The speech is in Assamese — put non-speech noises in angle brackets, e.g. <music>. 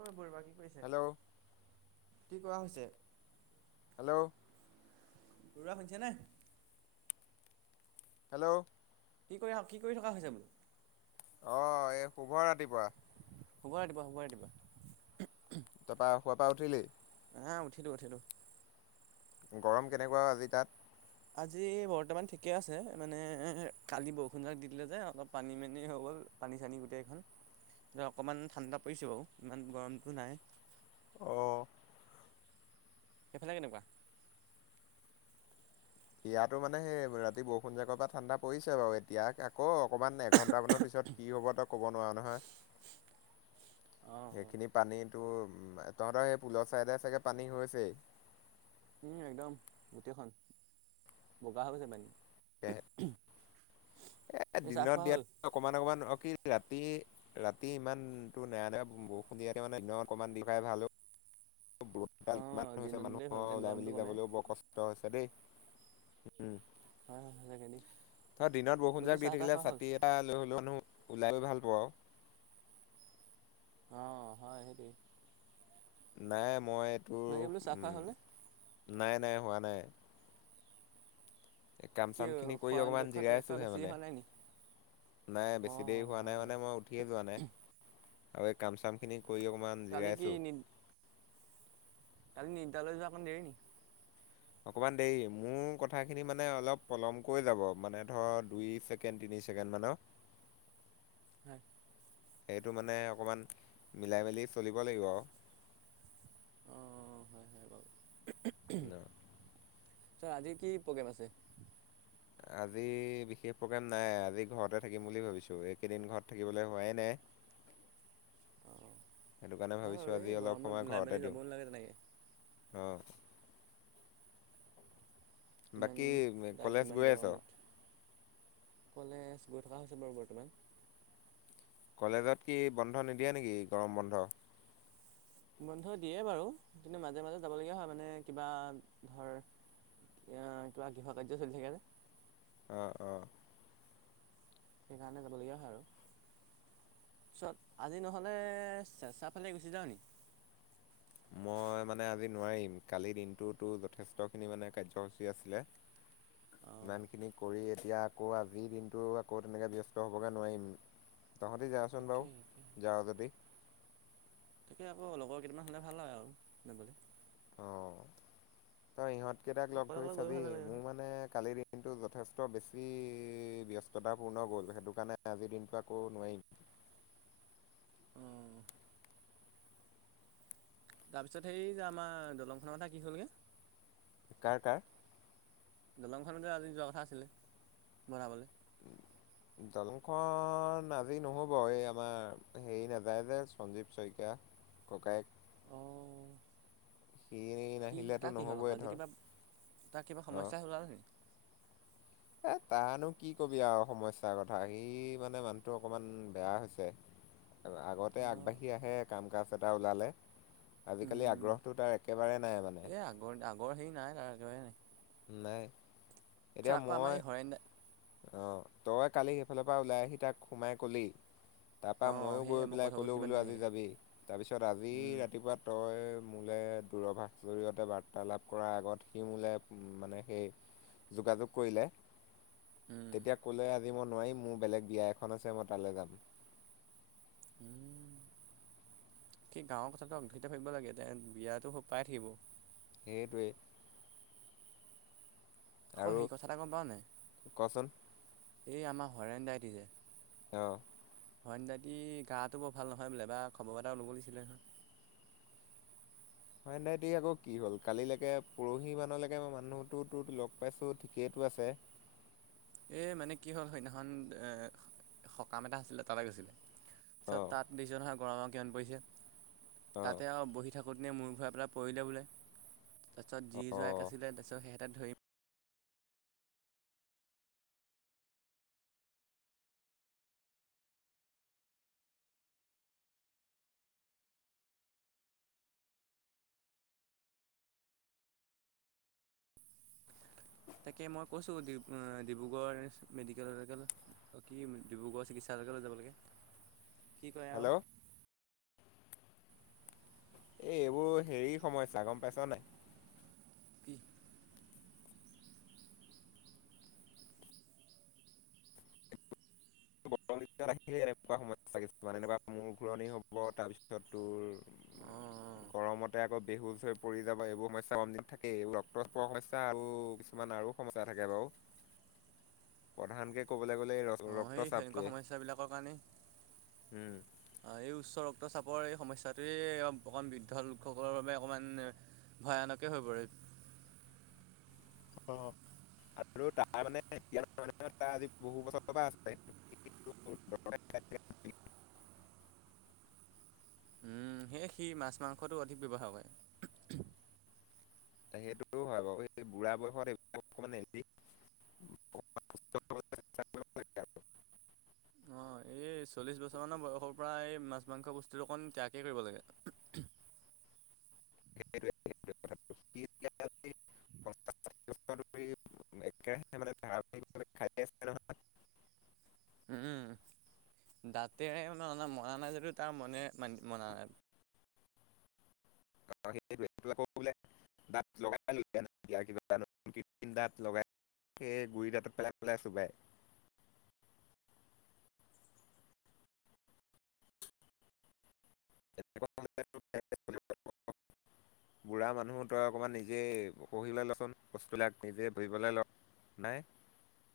অ বৰুৱা কি কৰিছে হেল্ল' কি কৰা হৈছে হেল্ল' ৰৰুৱা শুনিছে নে হেল্ল' কি কৰি কি কৰি থকা হৈছে বোলো অ এই শুভ ৰাতিপুৱা হুব দিবা হুবাৰে দিবা খোৱা পৰা উঠিলেই আহ উঠিলো উঠিলো গৰম কেনেকুৱা আজি তাত আজি বৰ্তমান ঠিকে আছে মানে কালি বৰষুণ জাক দি দিলে যে অলপ পানী মানি হৈ গ'ল পানী চানী গোটেইখন এতিয়া অকণমান ঠাণ্ডা পৰিছোঁ বাৰু ইমান গৰমটো নাই আহ সেইফালে কেনেকুৱা ইয়াতো মানে সেই ৰাতি বৰষুণ জগৰ পৰা ঠাণ্ডা পৰিছে বাৰু এতিয়া আকৌ অকমান এঘন্ট মানৰ পিছত কি হ'ব ত ক'ব নোৱাৰা নহয় <unintelligible> অঁ সেইখিনি পানীতো উ তহঁতৰ সেই পুলৰ চাইদে চাগে পানী হৈছেই উম একদম গোটেইখন বগা হৈ গৈছে পানী সেয়ে এ এই চাহ দিনত খোৱা হ'ল? দিয়াত অকমান অকমান অকিল ৰাতি ৰাতি ৰাতি ইমানতটো নাই ন বৰষুণ দিযাতে মানে দিন অকণমান দি খাই ভাল ইমান অঁ হৈছে দিনত দিলেই হ'ল মানুহৰ তেতিয়া ওলাই গৰমটো মেলি কমে। যাবলৈও বৰ কষ্ট হৈছে দেই উম, হয় হয় সঁচাকে দেই। ধ, দিনত বৰষুণ বাকী জাক দি চাহ তাহ থাকিলে খোৱা হ'ল? ছাতি এটা লৈ হ'লোও নো। ওলাই আহি ভাল পাওঁ আৰু। অ, হয় সেইটোৱে। নাই মই এইটোৰ, চাহ খোৱা হ'লনে? নাই নাই হোৱা নাই। কাম কি চাম খিনি কৰি শয়ন অকমান কক্ষত ইয়াতকৈ জিৰাইছোহে বেছি মানে। হোৱা নাই নি নাই অ বেছি দেৰি হোৱা হয় নাই, হয় মানে মই উঠিয়ে যোৱা নাই। আৰু এই কাম-চাম খিনি কৰি অকমান কালি কি জৰাইছো। নিদ দালৈ যোৱা অকন দেৰি নেকি? অকমান দেৰি মোৰ কথাখিনি মানে অলপ পলমকৈ যাব মানে ধৰ দুই ছেকেণ্ড তিনি তিনি ছেকেণ্ড মানৰ। হয়। সেইটো মানে অকণমা, মিলাই মেলি চলিব লাগিব আৰু। অ হয় হয় চ, আজি কি প্ৰগ্ৰেম আছে। আজি বিশেষ প্ৰগ্ৰেম নাই, আজি ঘৰতে থাকিম বুলি ভাবিছো এইকেইদিন ঘৰত থাকিবলৈ হোৱাই নাই। অ সেইটো কাৰণে হয় বাৰু ভাবিছোঁ এই আজি অলপ গৰমত সময় ওলাই মেলি ঘৰতে যাব দিওঁ। নালাগে তেনেকৈ অ, ইমান বাকী কলেজ ইমান গৈ আছ। গৰমত কলেজ গৈ থকা হৈছে বাৰু বৰ্তমান। কলেজত কি বন্ধ নিদিয়ে নেকি, গৰম বন্ধ। বন্ধ দিয়ে বাৰু। কিন্তু মাজে মাজে যাবলগীয়া হয় মানে কিবা ধৰ। কিবা গৃহ কাৰ্য চলি থাকে। অ, অ, সেইকাৰণে যাবলগীয়া হয় আৰু। তাৰপিছত আজি নহ'লে চেচাফালে গুচি যাওঁ নেকি। মই মানে আজি নোৱাৰিম, কালিৰ দিনটোতো যথেষ্টখিনি মানে কাৰ্যসূচী আছিলে। অঁ ইমানখিনি কৰি এতিয়া আকৌ আজিৰ দিনটো আকৌ তেনেকৈ ব্যস্ত হ'বগৈ নোৱাৰিম। তহঁতে যাচোন তাকে তাকে বাৰু যাওঁ যদি। তাকে আকৌ লগৰ কেইটিনান হ'লে ভাল হয় আৰু যাবলৈ। অ, তই ইহঁতকেইটাক লগ অকলে ধৰি অকলে গৈ চাবি ভাল নালাগে নহয়। মোৰ মানে কালি দিনটো য যথেষ্ট বেছি ব্যস্ততাপূৰ্ণ গ'ল, সেইটো কাৰণে আজিৰ দিনটো আকৌ নোৱাৰিম। অ', তাৰপিছত সেই যে আমাৰ দলংখনৰ কথা কি হ'লগৈ। কাৰ, কাৰ। দলংখনতে আজি যোৱা কথা আছিলে, বনাবলৈ। দলংখন আজি নহ'ব এই আমাৰ হেৰি নাযায় যে সঞ্জীৱ শইকীয়া। ককাইক। অ'। সি, নাহিলেতো তাক কি হ'ল আকৌ নহ'বই আজি ধৰ কিবা তা কিবা অ সমস্যা ওলালে নেকি? এ, তানো কি কবি আৰু সমস্যাৰ কথা সি মানে মানুহটো অকণমান বেয়া হৈছে। আগতে আগবাঢ়ি আহে, কাম কাজ এটা ওলালে। আজিকালি উম, আগ্ৰহটো তাৰ একেবাৰে নাই মানে। এই আগৰ আগৰ হেৰি নাই তাৰ নাই। ছা, এতিয়া আকৌ আমাৰ মই হয় নাই। অ, তই কালি সেইফালৰ পৰা ওলাই আহি তাক সোমাই কলি। তাৰপা অ', মইয়ো গৈ সেয়ে মই কৈ পেলাই থৈ গৈছোঁ কলোও ইমান বোলো আজি ধুনীয়াকৈ যাবি তাৰপিছত আজি উম, ৰাতিপুৱা তই। মোলে দূৰভাস জৰিয়তে বাৰ্তালাপ কৰাৰ আগত সি মোলে। উ, মানে সেই যোগাযোগ কৰিলে, উম, তেতিয়া ক'লে। নোৱাৰিম মোৰ বেলেগ বিয়া এখন আছে মই তালৈ যাম। উম, সি গাঁৱৰ কথাটো অ' ধৰি ভাবিব লাগে বিয়াতটো পাই থাকিব। সেইটোৱে। আকৌ সেই কথা এটা গম পাওঁনে কচোন এই আমাৰ হাৰেণ্ ডাইটি যে অ' হয় নদাইটি গাটো বৰ ভাল নহয় বোলে বাৰ খবৰ এটাও ল'ব ল দিছিলে নহয়। <unintelligible> হয় নাই তি আকৌ কি হ'ল কালিলৈকে পৰহি মানলৈকে মই মানুহতো তো লগ পাইছো ঠিকেইটো আছে। এ মানে কি হ'ল সেইদিনাখন এ সকাম এটা আছিলে তালৈ গৈছিলে। পিত অঁ তাত দ্যহাৰ গৰমৰ কিমান পৰিছে অঁ তাতে আৰু বহি থাকো আাকৌত নিয়ে মোৰ ঘৰৰ পৰা পৰিলে বোলে তাৰপিছত যি যো এক অঁ আছিলে তাৰপিছত সেইহঁতে ধৰিম তাকে মই কৈছোঁ ডিব্ৰুগড় মেডিকেলেল কি ডিব্ৰুগড় চিকিৎসালয় লৈ যাব লাগে কি কৰে আৰু। হেল্ল' এ এইবোৰ হেৰি সমস্যা গম পাইছ নাই। কি? ৰ আহিলে এনেকুৱা সমস্যা কিছমান এ মোৰ ঘূুৰণি হ'ব তাৰপিছত তোৰ অ'। গৰমতে আকৌ বেহুচ হৈ পৰি যাব এইবোৰ সমস্যা মম্ত থাকেই এই ৰক্তচপ সমস্যা আৰু কিছুমান আৰু সমস্যা থাকে বাৰু। <unintelligible> প্ৰধান কে ক'বলৈ গ'লে এই ৰ অ', সেই সনেকুৱা সমস্যাবিলাকৰ কাৰণে উম এই উচ্চ ৰক্ত চাপ ৰ এই সমস্টোৱে অকণমান বৃদ্ধ লোকসকলৰ বাবে অকণমান ভয়ানকে হৈ পৰে। অ'। আৰু তাৰ মানে এতিয়া মহ তাৰ আজি বহু বছৰৰ পৰা আছে। উম। উম, সেয়ে সি মাছ মাংসটো অধিক ব্যৱহাৰ কৰে। সেইটো হয় বাৰু এই বুঢ়া বয়সত এইবিলাক অকমান এৰি অকমান <inaudible> <unintelligible> অ' এই এই চল্লিশ বছৰ মানৰ বয়সৰ পৰা এই মাছ মাংস বস্তুটো অকন ত্যাগেই কৰিব লাগে। <unintelligible> <unintelligible> একে মানে ধৰে খাই আছে নহয়। উম, দাতোনে মৰা নাই যদিও তাৰ মনে মানি মনানাই। সেইটোৱে, সেইটো আকো বোলে দাঁত লগাইয়া কিবা দাঁত লগাই সই গুৰি তাঁত পেলাই পেলাই চুবাই। <inaudible> এনেকুৱা হ'লে তোৰ খাই <inaudible> বুঢ়া মানুহ তই অকমান নিজে পহিবলৈ লচোন বস্তুবিলাক নিজে বহিবলৈ ল। নাই।